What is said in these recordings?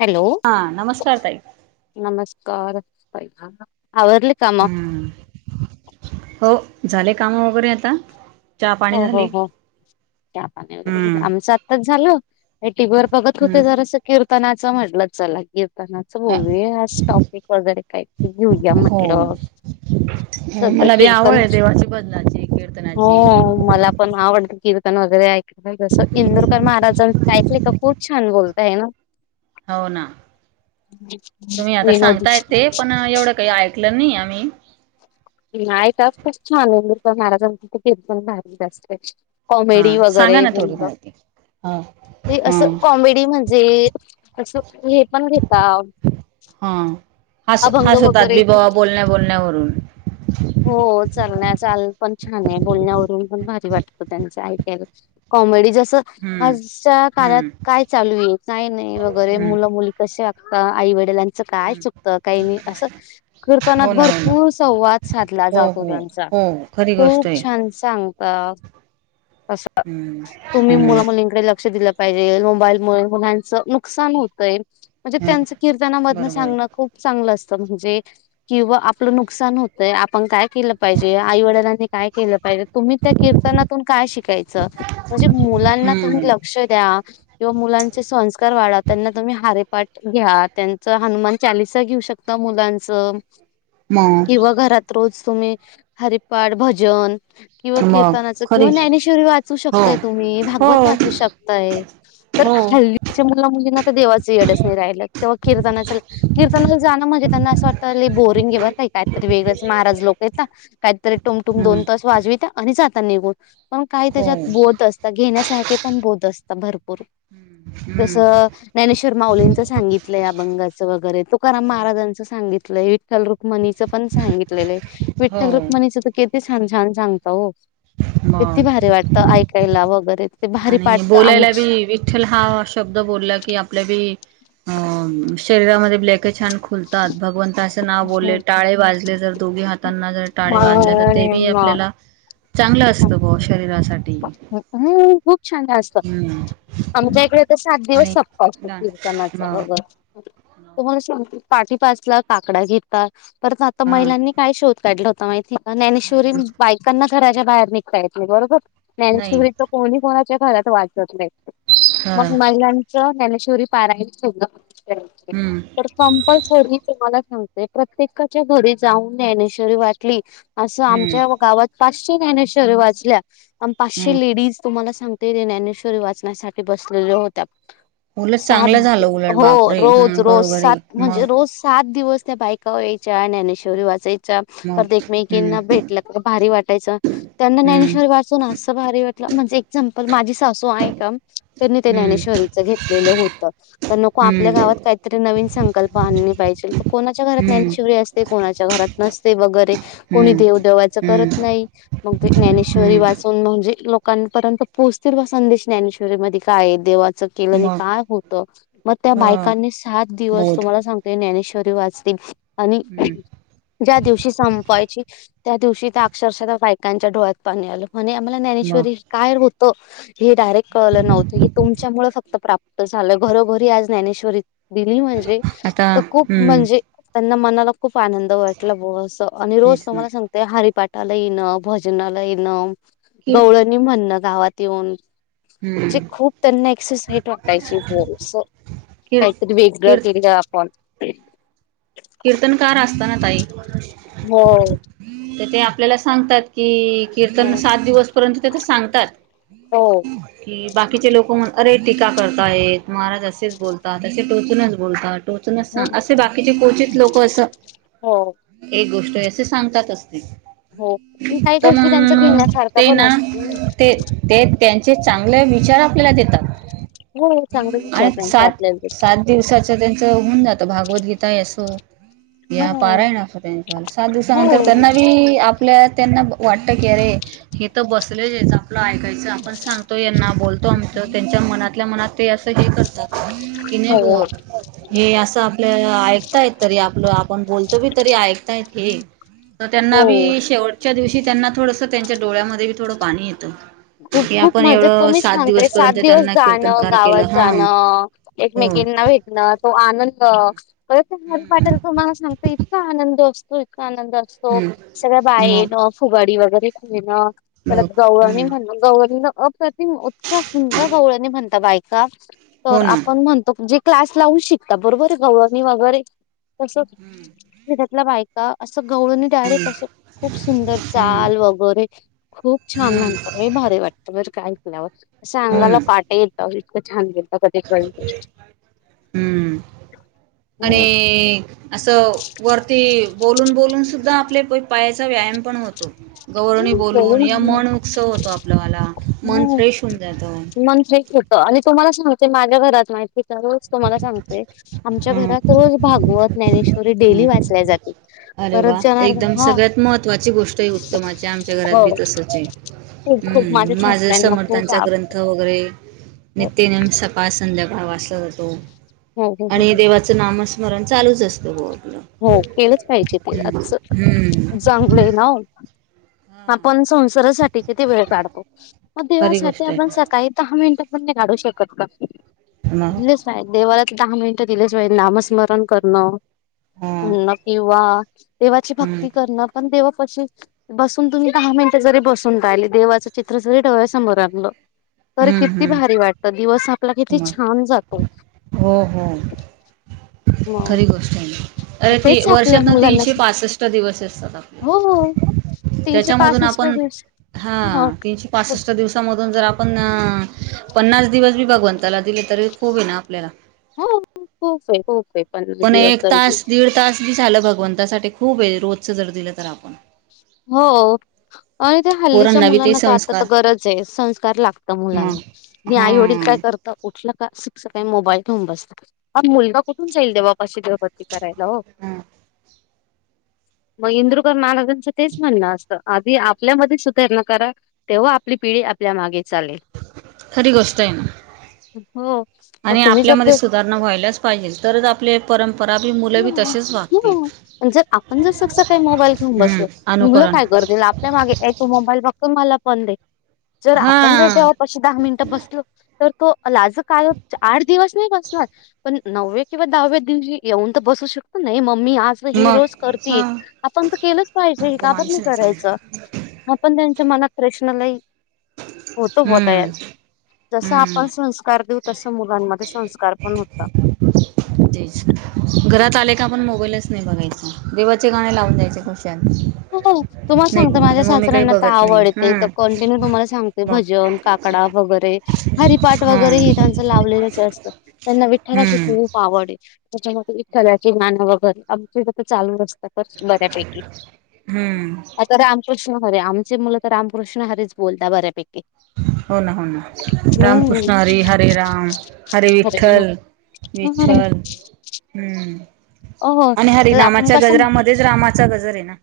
Hello हा नमस्कार ताई. नमस्कार, आवरलं हम्म, हो झाले काम वगैरे आता. चहा पाणी हो हो झाली. हो चहा पाणी वगैरे हम्म. आमचा आताचं झालं हे टीव्हीवर बघत हम्म. होते जरासं कीर्तनाचं म्हटलं चला कीर्तना बोलू आज टॉपिक वगैरे काय तर घेऊया म्हटलं. हम्म सध्या मला बी कीर्तन आवडे देवाची भजनाची हो कीर्तनाची. मला पण आवडतं कीर्तन वगैरे ऐकायला जसं इंदुरकर महाराजांच ऐकले का खूप छान बोलतय न. हाव ना, तुम्ही आता विनोदी सांगताय ते पण एवढं काई ऐक -कलं नी आमी. नाय का खुप छान इंदुरीकर महाराजांच कीर्तन भारीच अस्तय. कॉमेडी हा सांगा वगैरे ना थोडी म्हणलं माहिती हा ते हा असं कॉमेडी म्हणजे,.. असं हे पण घेताव. हा हस हसवतात वगैरे बी बावा बोलण्या-बोलण्यावरून, हो चलण्या चालण पण छान आहे, बोलण्यावरून पण भारी वाटतो त्यांचं ऐकायला. कॉमेडी जसं हम्म. आजच्या काळात हम्म काय चालू आहे, काय नाही वगैरे हम्म मुलं मुली कशे वागता आई वडलां चं काय हम्म चुकतं, काही नाही असं हो कीर्तनात ना हो ना भरपूर संवाद साधला हो जातो हो त्यांचा, हो खरी गोष्ट खूप आहे. छान सांगतात असं. अ... हम्म तुम्ही हम्म. मुला- मुलींकडे लक्ष दिलं पाहिजेल मोबाईल मुळ मुलांच नुकसान होतंय म्हणजे ह त्यांच कीर्तना मधनं बरोबर आहे सांगनं खूप चांगलं असतं म्हणजे किंवा आपलं नुकसान होत तय आपण काय केलं पाहिजे, आई-वडिलांनी काय केलं पाहिजे, तुम्ही त्या कीर्तनातून काय शिकायचं? म्हणजे मुलांना तुम्ही हम्म लक्ष द्या, किंवा मुलांचे संस्कार वाढावताना तुम्ही हारीपाठ घ्या, त्यांचा हनुमान चालीसा घेऊ शकता ता मुलांचं. मग किंवा घरात रोज तुम्ही हरिपाठ, भजन. किंवा मग कीर्तनाचं किंवा खरी ज्ञानेश्वरी वाचू हो शकताय तुम्ही, हो भागवत वाचू शकताय. तर हो हल्लीच्या मुला-मुलींना तर देवाचं येडच नाही राहिलं तेव्हा कीर्तनाच कीर्तनाला जाणं म्हणजे त्यांना असं वाटतं लई बोरिंग बरं काही काय तर ते वेगळंच महाराज लोकं येता काहीतरी टुंगटुंग हम्म दोन तास वाजवित्या आणि जाता निघून. पण काही हो त्याच्यात बोध असता घेण्यासारखे पण बोध असतं भरपूर. हम्म तसं ज्ञानेश्वर माउलींचं सांगितलं अभंगाचं वगैरे तुकाराम महाराजांचं सांगितलंय विठ्ल रुक्माई च पण सांगितलेलं ये हो विठ्ठल-रुक्मणीच तर किती छान- छान सांगता ओ किती मग भारी वाटतं ऐकायला वगैरे भारी आणि पाटत बोलायला बी आमची वि छल हा शब्द बोला की आपल्या बी अ शरीरामध्ये ब्लॅके छान खू फुलतात भगवंताच नाव बोले टाळे वाजले जर दोघे हातांना जर टाळे वाजले तर ते बी आपल्याला चांगलं असतं बुवा शरीरासाठी. हूं.. खूप छान अस त हम्म आमच्या इकडे तर सात दिवस आणि सप्ताह असतो कीर्तनाचा मग बाबा तुम्हाला सांगते पाहटी पाचला काकडा घेता परत आता हा महिलांनी काय शोध काढला होता माहिती का ज्ञानेश्वरी बायकांना घराच्या बाहेर निघता येत नाही बरोबर? नाही ज्ञानेश्वरीच कोणी कोणाच्या घरात वाचत नाही हा मग महिलांन च ज्ञानेश्वरी पारायण ठेवलं हम्म [unintelligible] कंपल्सरी तुम्हांला सांगते प्रत्येकाच्या घरी जाऊन ज्ञानेश्वरी वाचली. असं हम्म आमच्या गावात पाचशे ज्ञानेश्वऱ्या वाचल्या अन हम्म पाचशे लेडीज तुम्हांला सांग तेने ज्ञानेश्वरी वाचण्यासाठी बसलेल्या होत्या. उलट सात चांगलं झालं उलट हो बापरे हा रोज, रोज घरोघरी सात म्हणजे मग रोज सात दिवस त्या बायक का यायच्या, ज्ञानेश्वरी वाचायच्या, परत मग हम्म एकमेकींना भेटलं तर भारी वाटायचं. त्यांंना हम्म ज्ञानेश्वरी वाचून असं भारी वाटलं म्हणजे एक्झाम्पंल माझी सासू आहे कम त्यांनी ते हम्म ज्ञानेश्वरीच घेतलेलं होतं पण नको आपल्या हम्म गावात काय तरी नवीन संकल्प आणले पाहिजेल, तर कोणाच्या घरात हम्म ज्ञानेश्वरी असते कोणाच्या घरात नसते वगैरे कोणी हम्म देव देवाच करत हम्म नाही. मग ते ज्ञानेश्वरी हम्म वाचून म्हणजे, लोकांपर्यंत पोहचतील बा संदेश ज्ञानेश्वरी मध्ये काय आहे देवाच. केल्यानी मग काय होत. मग त्या ह बायकांनी सात दिवस बोध तुम्हाला सांग ते ज्ञानेश्वरी वाचली. आणि हम्म ज्या दिवशी संपवायची, त्या दिवशी त्या अक्षरशः त्या बायकांच्या डोळ्यात पाणी आल. म्हणे, आम्हाला मग ज्ञानेश्वरी काय होत हे डायरेक्ट कळल नव्हत. हे तुमच्यामुळे फक्त प्राप्त झाल. घरोघरी आज ज्ञानेश्वरी दिली म्हणजे, आता तो खूप हम्म म्हणजे त्यांना मनाला खूप आनंद वाटल बुवा अस. आणि रोज तेच नाही तुम्हाला सांगते हरीपाठाला येण, भजनाला येण कीर्त गवळनी म्हणण गावात येऊन. हम्म ची खूप त्यांना एक्ससाईट वाटायची हो अस. कीर्त काहीतरी वेगळ कीर्त केल आपण. कीर्तनकार असता ना ताई हो तर, ते आपल्याला सांगतात कि हो कीर्तन सात दिवसपर्यंत ते तर सांगतात. हो की बाकीचे लोक म्हण अरे टीका करता आहेत. महाराज असेच बोलतात. असे टोचूनच बोलतात. टोचूनच हो सांग, असे बाकीचे क्वचित लोक अस हो एक गोष्ट असे सांगतातच ते. हो आणि काही तर गोष्टी त्यांच्या मंग घेण्यासारख्या ते पण ना असतील ते ते त्यांचे चांगले विचार आपल्याला देतात. हो, चांगले विचार त्यांचे आपल्याला दे दिवसाच त्यांच होऊन जात. भागवद्गीता हे अस या हो पारायण असत त्यांचवाल. सात दिवसानंतर हो त्यांना बी आपल्या त्यांना वाटत की अरे हे तर बसलेचये. आपल ऐकायच, आपण सांगतो यांना बोल आम त्यांच्या मनातल्या मनात ते अस हे करतात कि, नाही हो बुवा हे अस आपल ऐकतायत तरी, आपल आपण बोलतो बी तरी ऐकतायत हे. तर त्यांना हो बी, शेवटच्या दिवशी त्यांना थोडस त्यांच्या डोळ्यामध्ये बी थोड पाणी येत. खूप खूप मजे, तुम्ही सांगते सात दिवस त्यांना जाण. कीर्तनकार गावात केलं हा जाण. हो एकमेकींना भेट तो आनंद, परत ते हरीपाठाला हम्म तुम्हाला सांगते इतका आनंद असतोय. इतका आनंद असतो. सगळ्या बाया हम्म मग येण. फुगडी वगैरे खेळण. मग परत गवळणी हम्म म्हण मग गवळनी ना, अप्रतिम उतक्या सुंदर गवळनी म्हणता बायका. हो तर ना आपण म्हणतो, जे क्लास लावू शिकता बरोबरये गवळणी वगैरे तस, खेड्यातल्या बायका अस गवळनी हम्म डायरेक्ट अस, खूप सुंदर हम्म चाल वगैरे खूप छान म्हण हम्म तर लयी भारी वाटत बर का ऐकल्यावर. अस हो अंगाला ना काटे येता हो, इतक छान घेत हम्म आणि हो अस, वरती बोलून बोलून सुद्धा आपले पायाचा व्यायाम पण होतो. गौळणी बोलून या मन उक्सव होतो आपल वाला. मन हम्म फ्रेश होऊन जात. मन फ्रेश होतं आणि तुम्हाला सांगते, माझ्या घरात माहिती रोज तुम्हाला सांगते, आमच्या हम्म घरात रोज भागवत, ज्ञानेश्वरी डेली हम्म वाचल्या जात अरे वा, एकदम सगळ्यात महत्त्वाची गोष्ट आहे उत्तमाची. आमच्या घरात हो बी तसच आहे. खूप खूप माझ्या हम्म, माझ सासऱ्यांना खूप समर्थांचा हो ग्रंथ वगैरे नीत्यनेम स काळ, संध्याकाळ वाचला जातो. हो आणि हो देवाच नामस्मरण चालूच असत ग आपल. हो केलंच पाहिजे ते हम्म आजच चांगल हे नाव. आपण संसारासाठी किती वेळ काढतो मग खरी देवासाठी गोष्ट आहे आपण सकाळी दहा मिनट. आपण काढू शकत का मग लिस्ट. नाही देवालाच दहा मिनटं दिल्याशिवाय नामस्मरण करणं. हा म्हणण किंवा देवाची हम्म भक्ती करणं पण देवापाशी. बसून तुम्ही दहा मिनिटं जरी बसून राहिली देवाचं चित्र जरी डोळा समोर आणलं. तरी हम्म किती हम्म भारी वाटत दिवस आपला किती छान जातो. ह. मंग. अअरे ते वर्षातन तीनशे पासष्ट दिवस असतात हो हो आपले. तीनशे त्याच्यामधून पासष्ट आपण दिवस हा हो तीनशे. पासष्ट दिवसामधून जर आपण पन्नास दिवस भी भगवंताला दिले. तरी खूप होईन आपल्याला. हो हो के हो के. पण एक तास दीड तास झालं भगवंतासाठी खूप हे रोजच जर दिलं तर आपण. हो. आणि त्या हल्लीच्या पोरांना बी ते मुलांना तर आता तर संस्कार गरज हे संस्कार लागत मग मुलांना. मी आई हा वडील काय करत. त उठलं का स सकाळी मोबाईल घेऊन बसत अब मुलगा कुठून जाईल देवापाशी ग प. करायला हो हा मग इंद्रुकरकर महाराजांची. तेच म्हणणं असतं आधी आपल्यामध्ये सुधारणा करा. तेव्हा आपली पिढी आपल्या मागे चालेल. खरी गोष्ट हे ना हो मग आणि तुम्ही जर आपल्यामध्ये सुद्ध. भरणा व्हायलाच पाहिजे तरच आपले. परंपरा बी मुलं बी ह तसेच वागतील ह पण जर आपण जर स सकाळी मोबाईल घेऊन हम्म बसलो. मुलं अनुकरण काय करतील आपल्या मागे एक तो मोबाईल फक्त मला पण दे जर हा आपण जर ते ऑफ. पशी दहा मिनिटं बसलो तर तो लाज काय आठ दिवस नाही बसणार. पण नवव्या किंवा दहाव्या दिवशी येऊन तर बसू शकतो ना हे मम्मी आज. त ही मग रोज करती हा आपण तर केलंच पाहिजे हे तो काबर माणूस नाही चांगला करायचं. हा पण त्यांच्या मनात प्रश्न लही होतो भो तयार. हम्म जसं हम्म आपण संस्कार देऊ तसं मुलांमध्ये संस्कार पण होतात न. जच. घरात आले का मग आपण मोबाईलच नाही बघायचा देवाचे गाणे लावून देयायचे खुशाल. हो तुम्हाला नाही सांगत बाबा माझ्या अरे मम्मी काही सासऱ्यांना तर बघत नाही आवडते तर हा कंटिन्यू तुम्हाला सांगते मग भजन. काकडा वगैरे हरिपाठ हा वगैरे हे त्यांचं लावलेलंच असत त्यांना विठ्ठालाची हम्म खुप. खूप आवडेल हे त्याच्यासाठी विठ्ठ्लाची मान उग कर आमची ज चालू असतात तर बऱ्यापैकी. हम्म. तर रामकृष्ण हरे आमचे मुलं तर रामकृष्ण हरेच बोलताात बऱ्यापैकी. हो ना हो ना हम्म. रामकृष्ण हरी हरे राम हरे विठ्ठल. हरे राम. विठ्ठल हम्म हो आणि तर आपण हरिनामाच्या कसं गजरामध्ये. तेच रामाचा गजर आहे ना.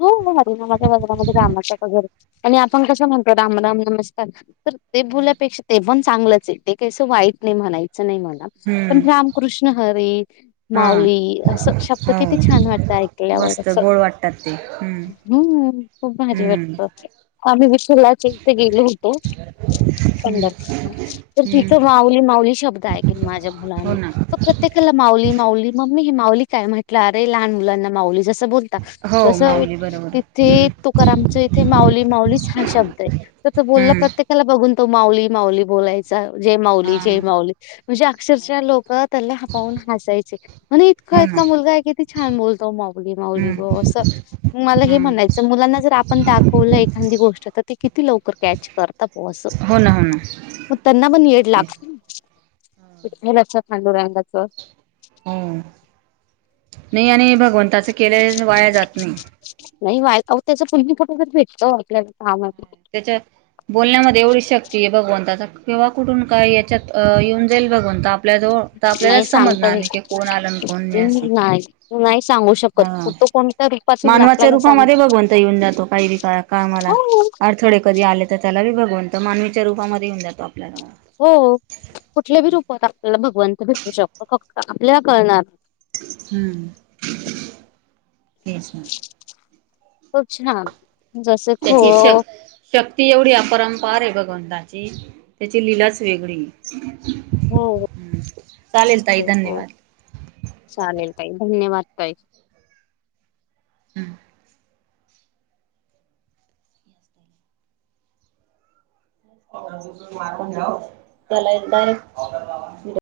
हो हो हरिनामाच्या बाजरामध्ये रामाच्या कजर आणि आपण कसं म्हणतो राम राम नमस्कार तर. ते बोलल्यापेक्षा ते पण चांगलंच य ते कसं वाईट नाही म्हणायचं नाही म्हणा पण हम्म राम. कृष्ण हरी. हा माऊली असं शब्द हो किती छान वाटतं ऐकल्यावर मस्त असं गोड वाटतात ते हम्. हम्म, खूपदा म्हणजी वाटत असं. आम्ही विठलाचे इथे गेलो होतो पंढरपूर तर, तिथ हम्म माऊली माऊली शब्द ऐकून माझ्या मुलां हो ना प्रत्येकाला माऊली माऊली. मम्मी ही माऊली काय? म्हटलं अरे, लहान मुलांना माऊली जसं बोलता हो, मा जसं तिथे तुकारामच्या इथे माऊली माऊलीच हा शब्द आहे तर, त बोलला हम्म प्रत्ये काला बघून तो माऊली माऊली बोलायचा. जय माऊली, हा जय माऊली म्हणजे अक्षरशः लोक त्याला [unintelligible] हसायचे. म्हणे इतका हो ना इतका मुलगा आहे की छान बोलतो. माऊली माऊली हम्म ब असं. मला हे हम्म म्हणायचं, मुलांना जर आपण दाखवलं एखादी गोष्ट तर, ते किती लवकर कॅच करता ते असं, हो ना हो ना मग त्यांना पण येड ते लागते ना. विठ्ठलाच, पांडुरंगाच हो, ना. नाही आणि भगवंताच केलं वाया जात नाही. नाही वा त्याचा [unintelligible] भेटतो आपल्याला का त्याच्या बोलण्यामध्ये एवढी शक्ती आहे भगवंताच्या किंवा कुठून, काय, याच्यात येऊन जाईल भगवंत आपल्या जवळ तर आपल्याला नाही सांगता समजणार नाही येत की, कोण आलं? अन् कोण नाही? असं नाही नाही सांगू शकत हा. तो कोणत्या रूपातील मानवाच्या आपल्याला सांगू रूपामध्ये भगवंत येऊन जातो काही हो [unintelligible] थोडे कधी आले तर, त्याला बी भगवंत मानवीच्या रूपामध्ये येऊन जातो. आपल्याला हो कुठल्या बी रूपात आपल्याला भगवंत भेटू शकतो. फक्त आपल्याला कळणार हम्म, तेच ना. [unintelligible] खो [unintelligible] शक्ती एवढी अपरंपार आहे भगवंताची, त्याची लिलाच वेगळीये. हो. [unintelligible] हो हो, धन्यवाद चालेल ताई. धन्यवाद ताई. हम्म. [unintelligible]